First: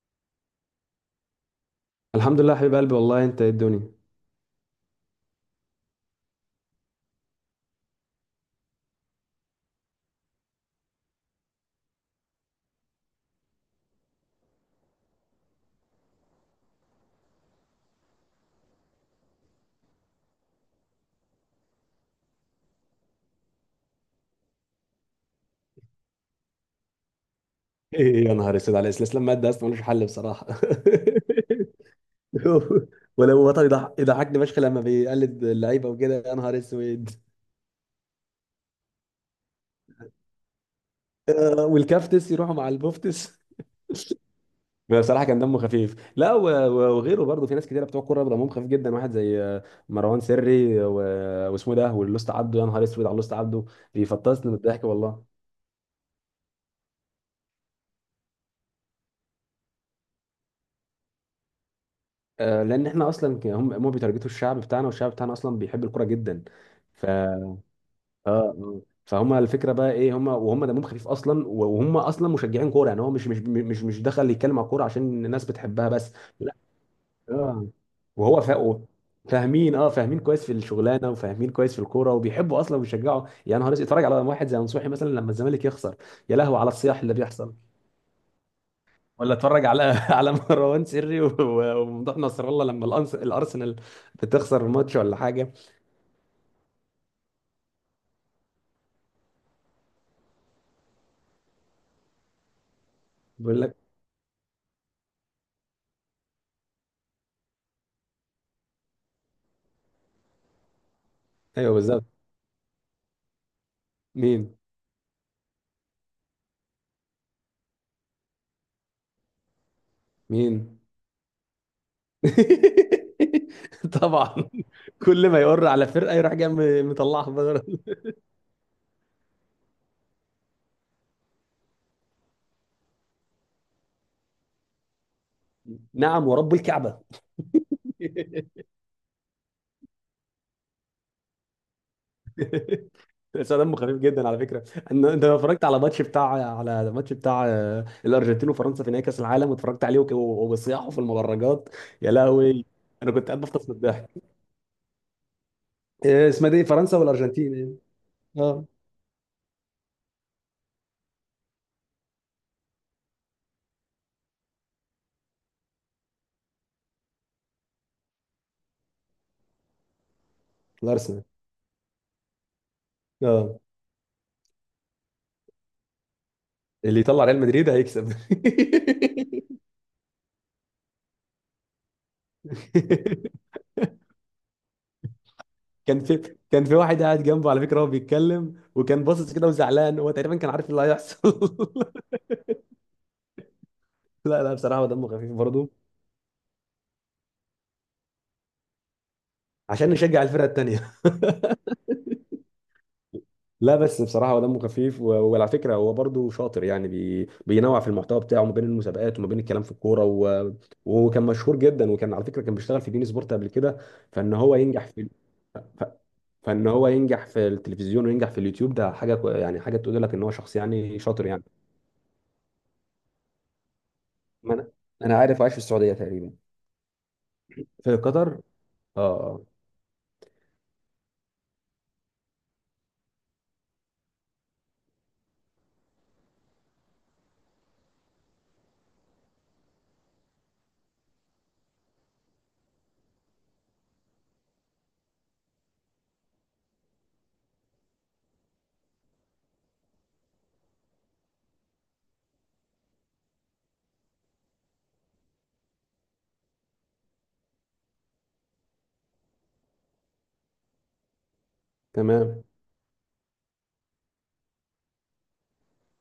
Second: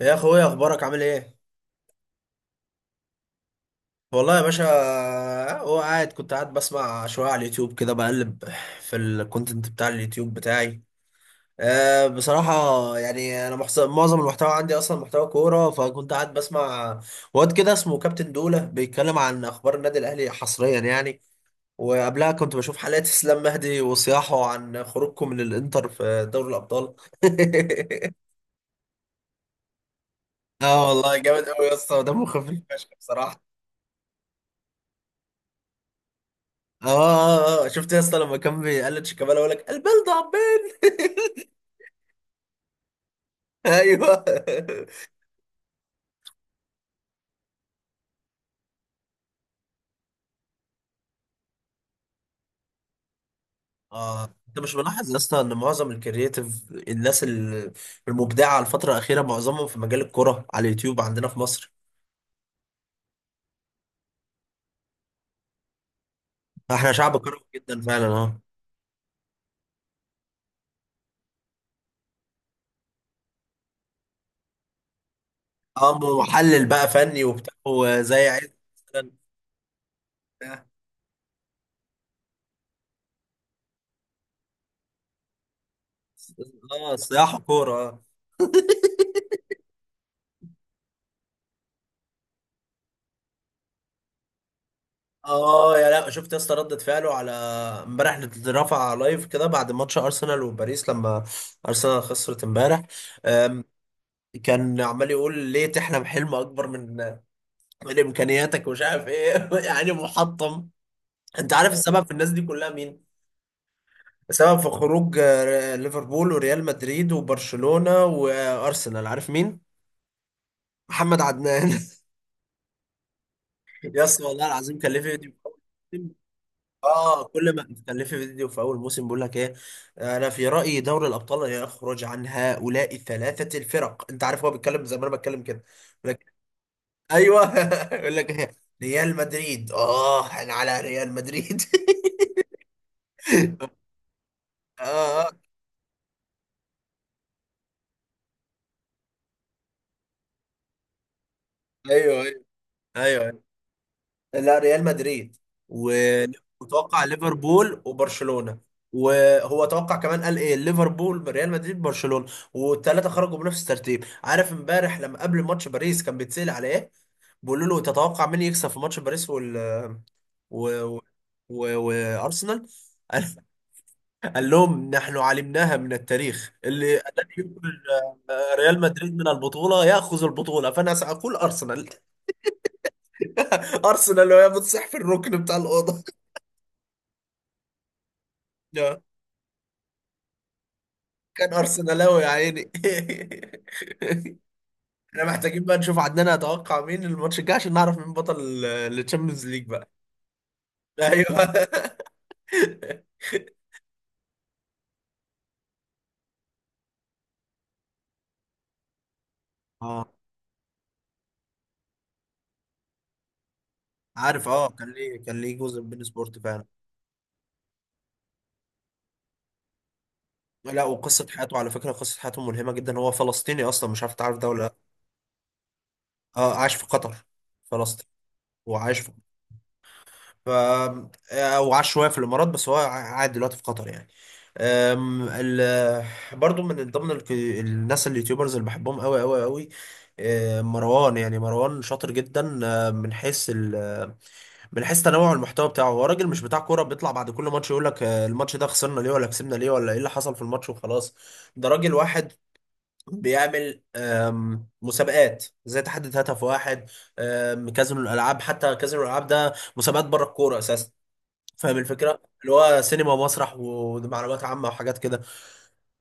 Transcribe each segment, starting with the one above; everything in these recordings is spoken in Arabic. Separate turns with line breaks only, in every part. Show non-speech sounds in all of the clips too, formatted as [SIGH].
يا اخويا، اخبارك عامل ايه؟
الحمد لله حبيب قلبي، والله انت ايه الدنيا!
والله يا باشا. هو قاعد كنت قاعد بسمع شويه على اليوتيوب كده، بقلب في الكونتنت بتاع اليوتيوب بتاعي. أه، بصراحه يعني انا معظم المحتوى عندي اصلا محتوى كوره، فكنت قاعد بسمع واد كده اسمه كابتن دوله بيتكلم عن اخبار النادي الاهلي حصريا يعني. وقبلها كنت بشوف حلقات اسلام مهدي وصياحه عن خروجكم من الانتر في دوري الابطال. [LAUGHS]
ايه يا نهار اسود على الاستسلام ماده اصلا ملوش حل بصراحه.
اه والله، جامد قوي يا اسطى، دمه خفيف
[LAUGHS]
فشخ.
ولو وطني يضحكني فشخ لما بيقلد اللعيبه وكده، يا نهار
اه،
اسود.
آه، آه. شفت يا اسطى لما كان بيقلد شيكابالا يقول لك البلد عبين؟ [LAUGHS]
والكافتس يروحوا مع البوفتس.
ايوه.
[LAUGHS] بصراحه كان دمه خفيف، لا وغيره برضه، في ناس كتيره بتوع كوره دمهم خفيف جدا. واحد زي مروان سري واسمه ده، واللوست عبده، يا نهار اسود على اللوست عبده،
اه،
بيفطسني من
انت مش
الضحك
ملاحظ يا
والله.
اسطى ان معظم الكرييتيف المبدعه الفتره الاخيره معظمهم في مجال الكره على اليوتيوب عندنا في مصر؟
لان احنا اصلا هم بيتارجتوا الشعب بتاعنا، والشعب بتاعنا اصلا بيحب الكوره جدا.
احنا
ف
شعب كروي جدا فعلا.
اه
اه،
اه فهم الفكره بقى ايه، هم وهم دمهم خفيف اصلا، وهم اصلا مشجعين كوره يعني. هو مش دخل يتكلم على الكوره عشان الناس بتحبها
اه،
بس. لا.
محلل بقى فني وبتاع
اه.
وزي
وهو
عيد مثلا.
فاهمين، اه فاهمين كويس في الشغلانه وفاهمين كويس في الكوره، وبيحبوا اصلا وبيشجعوا يعني. نهار أسود، اتفرج على واحد زي نصوحي مثلا لما الزمالك يخسر، يا لهو على
اه،
الصياح اللي
صياح
بيحصل.
كوره.
ولا اتفرج على [LAUGHS] على مروان سري وممدوح نصر الله لما الارسنال بتخسر الماتش ولا حاجه.
اه، يا لا، شفت يا اسطى ردة فعله على امبارح؟ رفع لايف كده بعد ماتش ارسنال وباريس لما ارسنال خسرت امبارح.
بيقول
أم،
لك.
كان عمال يقول ليه تحلم حلم اكبر من امكانياتك، ومش عارف ايه. [LAUGHS] يعني محطم. انت عارف
ايوه بالظبط.
السبب في الناس دي كلها مين؟
مين؟
السبب في خروج ليفربول وريال مدريد وبرشلونة وارسنال، عارف مين؟
مين؟
محمد عدنان.
[LAUGHS]
[LAUGHS] يا اسطى،
طبعا.
والله العظيم كان ليه
كل
فيديو.
ما يقر على فرقه يروح جاي
اه،
مطلعها
كل ما
بره.
بتكلفي فيديو في اول موسم، بيقول لك ايه؟ انا في رايي دوري الابطال يخرج عن هؤلاء الثلاثه الفرق، انت عارف هو بيتكلم زي ما انا بتكلم كده. يقول لك
نعم ورب الكعبه.
ايوه. [LAUGHS] يقول لك
[LAUGHS]
إيه؟ ريال مدريد. اه، انا على ريال مدريد. [LAUGHS]
بس دمه خفيف جدا على فكره.
اه،
انت
آه.
لو اتفرجت على ماتش بتاع على الماتش بتاع الارجنتين وفرنسا في نهائي كاس العالم، واتفرجت عليه وبصياحه في المدرجات، يا
ايوه، ايوه،
لهوي، انا كنت قاعد
ايوه.
بفطس من الضحك.
لا، ريال مدريد و-
اسمها دي فرنسا
وتوقع
والارجنتين يعني.
ليفربول وبرشلونة.
اه.
وهو توقع كمان، قال ايه؟ ليفربول، ريال مدريد، برشلونة. والثلاثة خرجوا بنفس الترتيب. عارف امبارح لما قبل ماتش باريس كان بيتسأل على ايه؟ بيقولوا له تتوقع مين يكسب في ماتش باريس وال و... و...
الارسنال.
و... وارسنال. [LAUGHS] قال،
اه
قال لهم: نحن علمناها من التاريخ، اللي
اللي يطلع
الذي
ريال مدريد
يخرج
هيكسب.
ريال مدريد من البطولة يأخذ البطولة، فأنا سأقول أرسنال.
[LAUGHS]
[LAUGHS] أرسنال، وهي بتصح في الركن بتاع
كان
الأوضة.
في، كان في واحد قاعد جنبه على فكره، هو بيتكلم وكان باصص كده وزعلان، هو تقريبا كان عارف إيه اللي هيحصل.
كان ارسنالاوي يا عيني. [LAUGHS]
[LAUGHS] لا لا، بصراحه هو دمه
احنا
خفيف
محتاجين
برضه.
بقى نشوف عندنا اتوقع مين الماتش الجاي، عشان نعرف مين بطل التشامبيونز ليج بقى.
عشان نشجع الفرقه التانيه. [LAUGHS]
ايوه. [LAUGHS]
لا بس بصراحه هو دمه خفيف وعلى فكره هو برضه شاطر يعني، بي... بينوع في المحتوى بتاعه ما بين المسابقات وما بين الكلام في الكوره.
اه،
و... وكان مشهور جدا، وكان على فكره كان بيشتغل في بين سبورت قبل كده. فان
عارف،
هو
اه
ينجح
كان
في
ليه كان ليه جزء
ف...
من بين سبورت فعلا.
فان هو ينجح في التلفزيون وينجح في اليوتيوب، ده حاجه يعني حاجه تقول لك ان هو شخص
لا،
يعني
وقصه
شاطر يعني.
حياته على فكره قصه حياته ملهمه جدا. هو فلسطيني اصلا، مش عارف تعرف ده
ما
ولا
انا،
لا.
انا عارف. عايش في السعوديه تقريبا.
اه، عاش في قطر،
في
فلسطين،
قطر.
وعاش
اه
في
آه.
ف او عاش شويه في الامارات، بس هو قاعد دلوقتي في قطر يعني. أم، ال... [LAUGHS] برضو من ضمن الناس اليوتيوبرز اللي بحبهم قوي قوي قوي، مروان. يعني مروان شاطر جدا. أه، من حيث ال... من حيث تنوع المحتوى بتاعه، هو راجل مش بتاع كوره بيطلع بعد كل ماتش يقول لك أه الماتش ده خسرنا ليه ولا كسبنا ليه ولا ايه اللي حصل في الماتش وخلاص. ده راجل واحد بيعمل مسابقات زي تحدي هدف واحد. كازينو الالعاب، حتى كازينو الالعاب ده مسابقات بره الكوره اساسا. فاهم الفكره؟
تمام.
اللي هو سينما ومسرح ومعلومات عامه وحاجات كده.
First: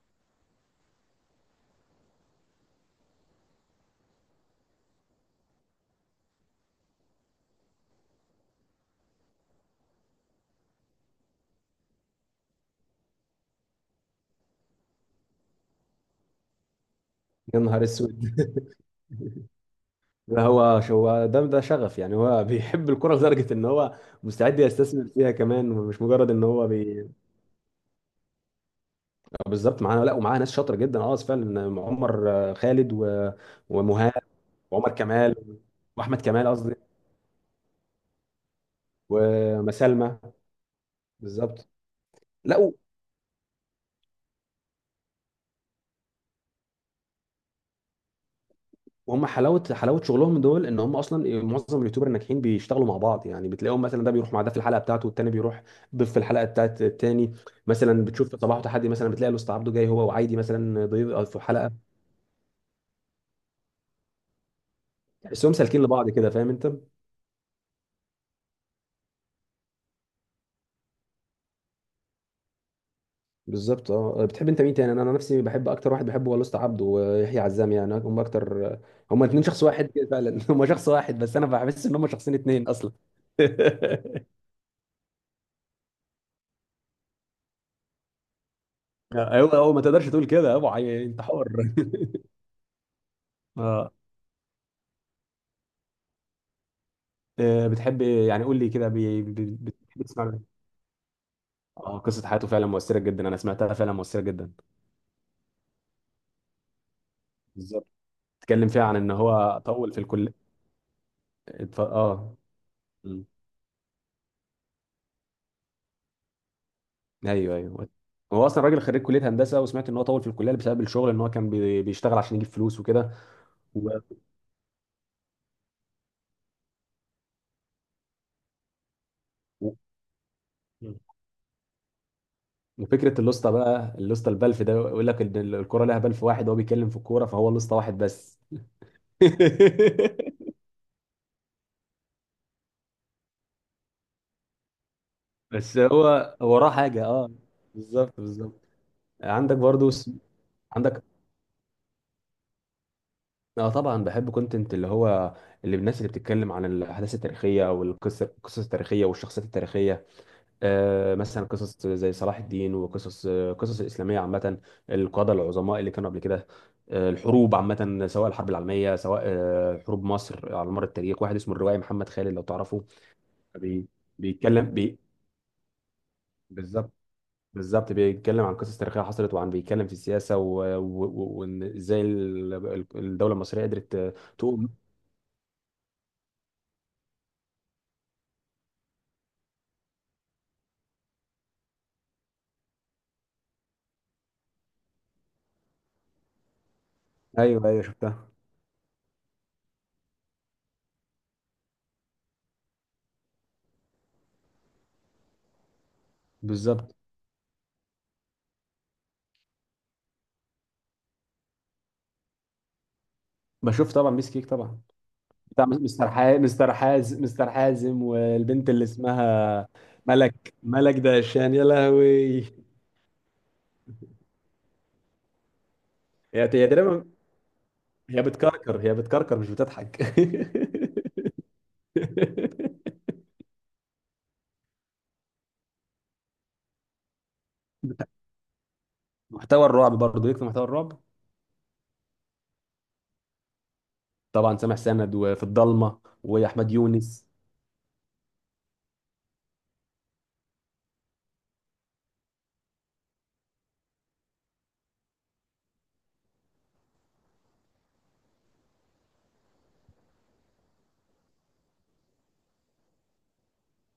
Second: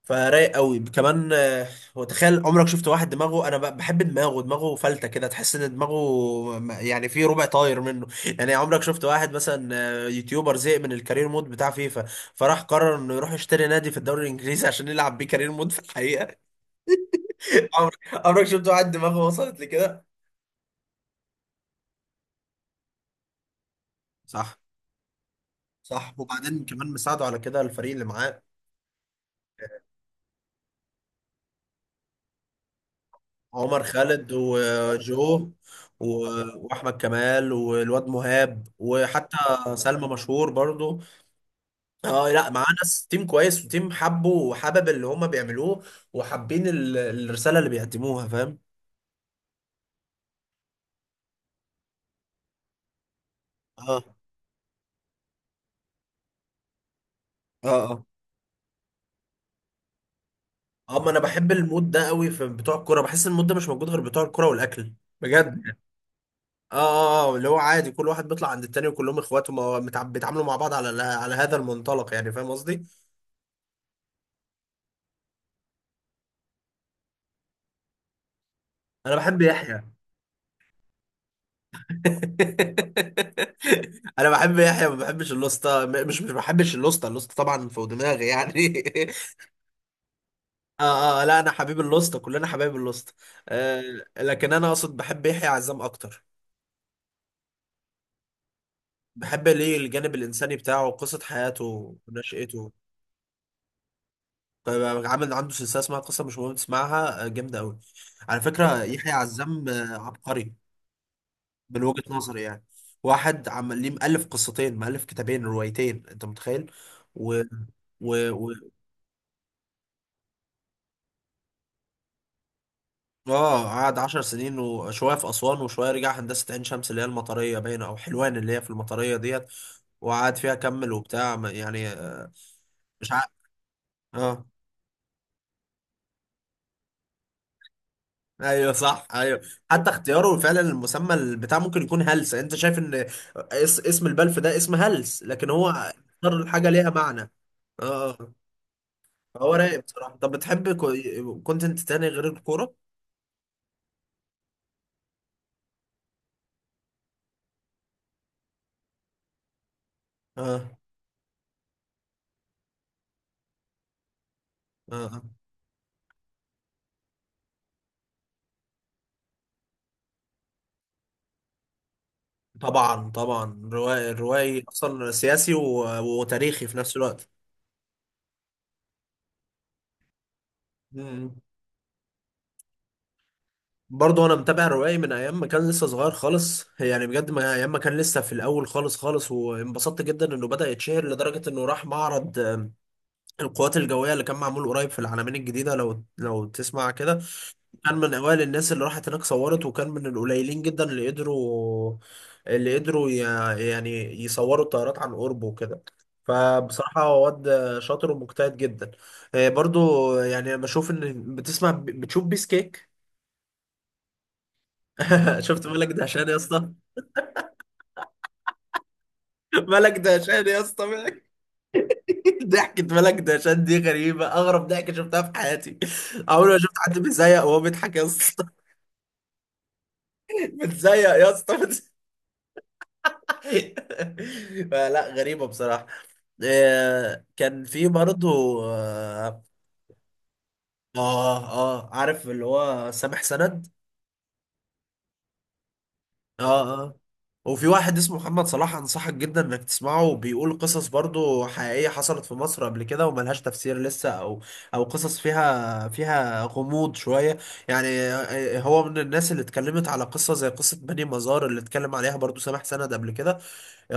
فرايق قوي كمان. وتخيل عمرك شفت واحد دماغه؟ انا بحب دماغه فلته كده، تحس ان دماغه يعني في ربع طاير منه. يعني عمرك شفت واحد مثلا، يوتيوبر زهق من الكارير مود بتاع فيفا، فراح قرر انه يروح يشتري نادي في الدوري الانجليزي [LAUGHS] عشان يلعب بيه كارير مود في الحقيقه؟
يا
[LAUGHS]
نهار
عمرك
اسود.
عمرك
[LAUGHS]
شفت واحد دماغه وصلت لكده؟
ده هو، هو ده، ده شغف يعني، هو بيحب الكرة لدرجة ان هو
صح.
مستعد يستثمر فيها كمان، مش
صح،
مجرد ان
وبعدين
هو
كمان
بي.
مساعده على كده الفريق اللي معاه.
بالظبط، معانا. لا ومعاه ناس شاطرة جدا، اه فعلا، عمر خالد. و...
عمر
ومهاب،
خالد،
وعمر
وجو،
كمال، واحمد كمال قصدي.
واحمد كمال، والواد مهاب، وحتى سلمى
ومسالمة.
مشهور برضو.
بالظبط.
اه، لا، معاه
لا،
ناس تيم كويس وتيم حبه، وحبب اللي هما بيعملوه، وحابين الرساله اللي بيقدموها، فاهم؟
وهم حلاوه حلاوه شغلهم دول، ان هم اصلا معظم اليوتيوبر الناجحين بيشتغلوا مع بعض يعني. بتلاقيهم
اه،
مثلا، ده بيروح مع ده في الحلقه بتاعته، والتاني بيروح ضيف في الحلقه بتاعت التاني.
اه، اه،
مثلا بتشوف صباح وتحدي، مثلا بتلاقي الاستاذ عبده جاي هو وعايدي مثلا
اه.
ضيف
ما انا
في
بحب
حلقه.
المود ده قوي في بتوع الكوره، بحس المود ده مش موجود غير بتوع الكوره والاكل،
تحسهم
بجد.
سالكين لبعض كده، فاهم انت.
اه، اه، اه، اللي هو عادي كل واحد بيطلع عند التاني، وكلهم اخوات، وما- متع- بيتعاملوا مع بعض على على هذا المنطلق يعني، فاهم قصدي؟
بالظبط. اه، بتحب انت مين تاني؟ أنا نفسي بحب، اكتر واحد بحبه هو الاستاذ عبده ويحيى عزام يعني، هم اكتر.
انا
هم
بحب
اتنين شخص
يحيى.
واحد كده فعلا، [LAUGHS] هم شخص واحد بس انا بحس ان هم شخصين اتنين اصلا.
[LAUGHS] انا
[LAUGHS]
بحب يحيى، ما بحبش اللوسته، مش بحبش اللوسته، اللوسته طبعا فوق دماغي يعني. [LAUGHS]
ايوه، هو ما تقدرش تقول كده يا ابو عي،
اه،
انت
اه، لا،
حر.
انا حبيب
[LAUGHS]
اللوسته، كلنا حبايب اللوسته. آه،
اه.
لكن انا اقصد بحب يحيى عزام اكتر.
بتحب يعني، قول لي كده
بحب ليه
بتحب
الجانب
تسمع له
الانساني
إيه؟
بتاعه، قصه حياته
اه، قصة حياته فعلا
ونشأته.
مؤثرة جدا، انا سمعتها فعلا مؤثرة جدا.
طيب، عامل عنده سلسله اسمها قصه، مش مهم تسمعها، جامده قوي.
بالظبط.
على
بتتكلم فيها
فكره
عن ان
يحيى
هو
عزام
طول في الكلية.
عبقري من وجهه
اه.
نظري يعني.
مم.
واحد عمال ليه مؤلف قصتين، مؤلف كتابين روايتين، انت متخيل؟ و...
ايوه ايوه.
و...
هو
و...
اصلا راجل خريج كلية هندسة، وسمعت ان هو طول في الكلية بسبب الشغل، ان هو كان بيشتغل عشان يجيب فلوس وكده.
اه،
و...
قعد 10 سنين وشوية في أسوان، وشوية رجع هندسة عين شمس اللي هي المطرية باينة، أو حلوان اللي هي في المطرية ديت،
و...
وقعد فيها كمل
مم.
وبتاع يعني مش
وفكرة
عارف.
اللوسته بقى، اللوسته
اه،
البلف ده، يقول لك ان الكورة لها بلف واحد، وهو بيتكلم في الكورة فهو اللوسته واحد بس.
ايوه صح، ايوه. حتى اختياره
[LAUGHS]
فعلا المسمى البتاع، ممكن يكون هلس، انت شايف ان اس اسم البلف ده اسم هلس، لكن هو
بس هو
اختار الحاجة
وراه
ليها
حاجة،
معنى.
اه، بالظبط
اه.
بالظبط.
هو
عندك
رايق
برضو.
بصراحة. طب بتحب
عندك.
كونتنت تاني غير الكورة؟
اه طبعا، بحب كونتنت اللي هو، اللي الناس اللي بتتكلم عن الاحداث التاريخيه او القصص التاريخيه والشخصيات التاريخيه.
اه،
آه مثلا قصص زي صلاح الدين، وقصص قصص الاسلاميه عامه،
اه، آه.
القاده العظماء اللي كانوا قبل كده. آه الحروب عامه، سواء الحرب العالميه، سواء آه حروب مصر على مر التاريخ. واحد اسمه الروائي محمد خالد لو تعرفه.
طبعا طبعا
بي
روائي، الروائي
بيتكلم بي
اصلا سياسي وتاريخي في
بالظبط.
نفس الوقت.
بالظبط، بيتكلم عن قصص تاريخيه حصلت، وعن، بيتكلم في السياسه
مم.
وان ازاي الدوله المصريه قدرت
برضه انا متابع
تقوم.
روائي من ايام ما كان لسه صغير خالص يعني، بجد ما ايام ما كان لسه في الاول خالص خالص، وانبسطت جدا انه بدأ يتشهر لدرجة انه راح معرض القوات الجوية اللي كان معمول قريب في العلمين الجديدة، لو تسمع كده.
ايوه ايوه
كان من
شفتها.
اوائل الناس اللي راحت هناك صورت، وكان من القليلين جدا اللي قدروا، اللي قدروا يعني يصوروا الطيارات عن قرب وكده.
بالظبط.
فبصراحة هو واد شاطر ومجتهد جدا. برضو يعني، انا بشوف ان بتسمع بتشوف بيس كيك.
بشوف طبعا، ميس كيك طبعا.
[LAUGHS]
بتاع
شفت ملك
مستر
دهشان يا
حازم
اسطى؟
مستر حازم مستر حازم، والبنت اللي
[LAUGHS]
اسمها،
ملك دهشان يا اسطى،
ملك
ملك.
دهشان. يا لهوي.
[LAUGHS]
هي،
ضحكة ملك دهشان دي غريبة، اغرب ضحكة شفتها في حياتي.
هي
عمري ما شفت حد
تقريبا،
بيزيق وهو بيضحك يا
هي
اسطى.
بتكركر هي بتكركر مش بتضحك.
[LAUGHS]
[LAUGHS]
بتزيق يا اسطى، بتزيق. [LAUGHS] فلا، غريبة بصراحة. كان في برضه، اه،
محتوى الرعب برضه، ليك في محتوى الرعب؟
اه، عارف اللي هو سامح سند؟
طبعا سامح سند، وفي الضلمه، واحمد
اه. اه،
يونس.
وفي واحد اسمه محمد صلاح، انصحك جدا انك تسمعه، بيقول قصص برضه حقيقية حصلت في مصر قبل كده وملهاش تفسير لسه، او او قصص فيها فيها غموض شوية يعني. هو من الناس اللي اتكلمت على قصة زي قصة بني مزار اللي اتكلم عليها برضه سامح سند قبل كده.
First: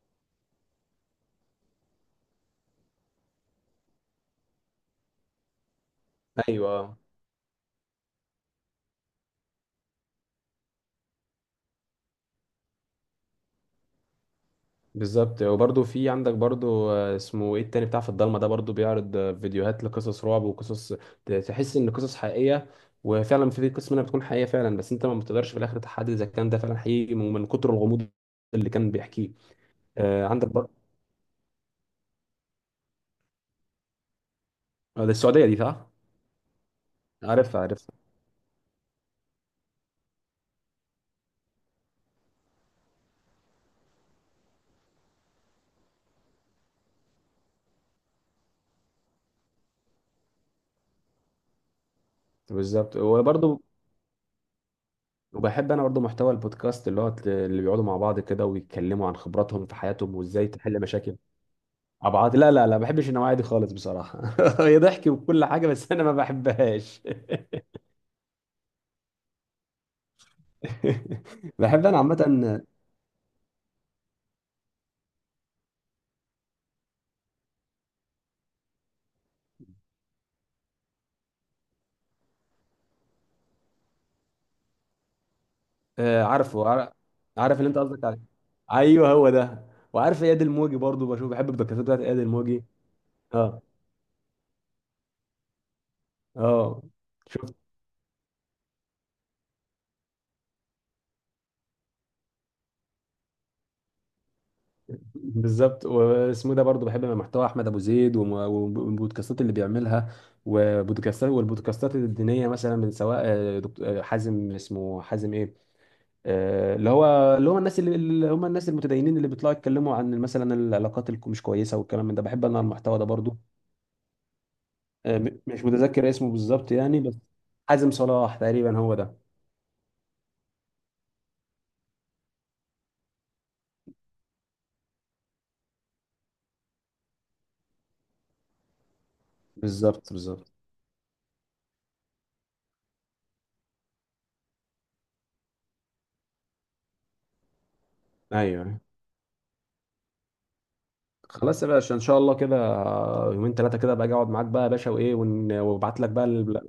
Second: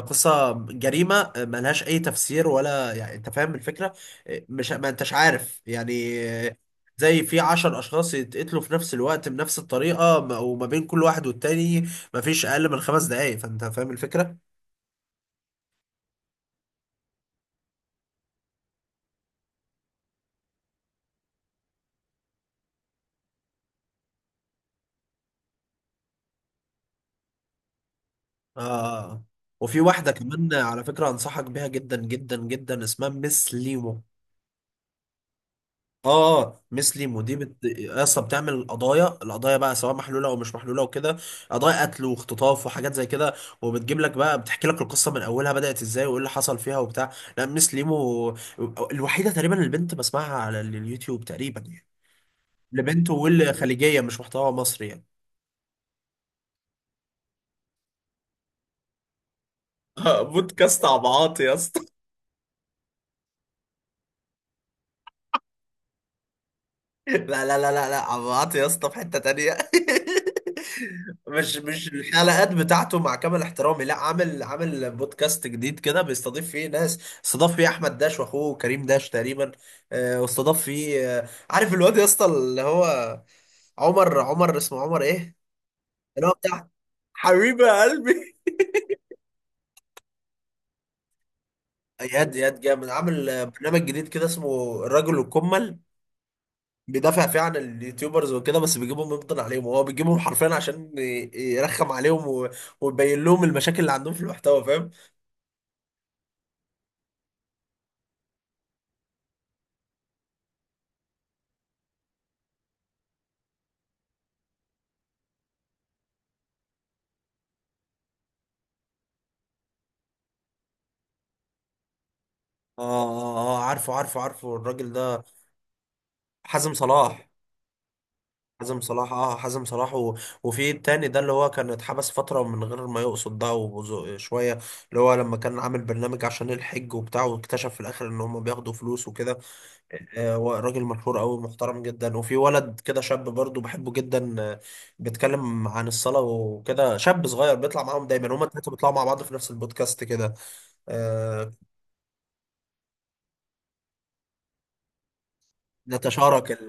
قصة جريمة ملهاش أي تفسير، ولا يعني، أنت فاهم الفكرة؟ مش ما أنتش عارف يعني؟
ايوه.
زي في 10 أشخاص يتقتلوا في نفس الوقت بنفس الطريقة، وما بين كل واحد والتاني مفيش أقل من 5 دقايق، فأنت فاهم الفكرة؟
بالظبط. وبرضه في عندك برضه اسمه ايه، التاني بتاع في الضلمه ده، برضه بيعرض فيديوهات لقصص رعب وقصص تحس ان قصص حقيقيه، وفعلا في قسم منها بتكون حقيقيه فعلا، بس انت ما بتقدرش في الاخر تحدد اذا كان ده فعلا حقيقي من كتر الغموض اللي كان
آه.
بيحكيه.
وفي واحدة
عندك
كمان
برضه
على فكرة، أنصحك بيها جدا جدا جدا، اسمها مس ليمو.
ده السعوديه دي صح؟
اه، مسلم، ودي
عارفها عارفها.
اصلا بتعمل قضايا، القضايا بقى سواء محلوله او مش محلوله وكده، قضايا قتل واختطاف وحاجات زي كده. وبتجيب لك بقى بتحكي لك القصه من اولها، بدات ازاي وايه اللي حصل فيها وبتاع. لا، مس ليمو الوحيده تقريبا البنت بسمعها على اليوتيوب تقريبا يعني،
بالظبط.
لبنت
وبرضه
والخليجيه مش محتوى مصري يعني.
وبحب انا برضه محتوى البودكاست، اللي هو اللي بيقعدوا مع بعض كده ويتكلموا عن خبراتهم في حياتهم
[LAUGHS]
وازاي تحل
بودكاست
مشاكل.
عبعاط يا اسطى.
عبعاطي لا لا لا، ما بحبش النوعية دي خالص بصراحة. [LAUGHS] هي ضحك وكل حاجة بس أنا ما بحبهاش.
[LAUGHS] لا لا
[LAUGHS]
لا لا لا، عمرو يا اسطى في حتة تانية. [LAUGHS] مش
بحب
مش
أنا عامة.
الحلقات بتاعته مع كامل احترامي. لا، عامل عامل بودكاست جديد كده بيستضيف فيه ناس، استضاف فيه احمد داش واخوه كريم داش تقريبا، واستضاف فيه عارف الواد يا اسطى اللي هو عمر، عمر اسمه عمر ايه،
آه،
اللي هو بتاع
عارفه عار- عارف
حبيبي
اللي أنت
يا
قصدك عليه.
قلبي. [LAUGHS]
أيوه هو ده. وعارف إياد الموجي برضو، بشوف، بحب الدكاترة بتاعت إياد
اياد، اياد
الموجي.
جامد عامل
أه.
برنامج جديد كده اسمه الرجل الكمل،
أه.
بيدافع فيه
شفت.
عن اليوتيوبرز وكده، بس بيجيبهم يفضل عليهم، هو بيجيبهم حرفيا عشان يرخم عليهم، ويبين لهم المشاكل اللي عندهم في المحتوى، فاهم.
بالظبط. واسمه ده برضو، بحب محتوى أحمد أبو زيد والبودكاستات اللي بيعملها. والبودكاستات الدينية مثلا، من سواء دكتور حازم، اسمه حازم إيه، آه، اللي هو اللي هم الناس اللي هم الناس المتدينين اللي بيطلعوا يتكلموا عن مثلا العلاقات اللي مش كويسه والكلام من ده، بحب انا
اه،
المحتوى ده برضو.
اه، اه، عارفه عارفه عارفه الراجل ده،
مش متذكر اسمه بالظبط
حازم
يعني بس،
صلاح.
حازم صلاح تقريبا
حازم
هو
صلاح،
ده.
اه حازم صلاح وفي التاني ده اللي هو كان اتحبس فترة من غير ما يقصد ده، وشوية اللي هو لما كان عامل برنامج عشان الحج وبتاع، واكتشف في الآخر إن هم بياخدوا فلوس وكده.
بالظبط بالظبط.
هو راجل مشهور قوي، محترم جدا. وفي ولد كده شاب برضو بحبه جدا، بيتكلم عن الصلاة وكده، شاب صغير بيطلع معاهم دايما، هما التلاتة
ايوه.
بيطلعوا مع بعض في نفس البودكاست كده. آه،
خلاص يا باشا، ان شاء الله كده يومين ثلاثه كده باجي اقعد معاك بقى يا باشا، وابعت لك بقى
نتشارك ال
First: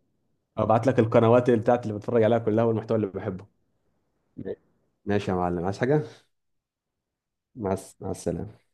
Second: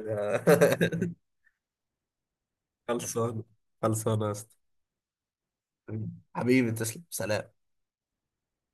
ابعت لك القنوات اللي بتاعت، اللي بتفرج عليها كلها
[LAUGHS]
والمحتوى اللي
خلصانة.
بحبه.
خلصانة يا اسطى.
ماشي يا معلم، عايز حاجه؟
حبيبي، تسلم، سلام.
مع السلامه.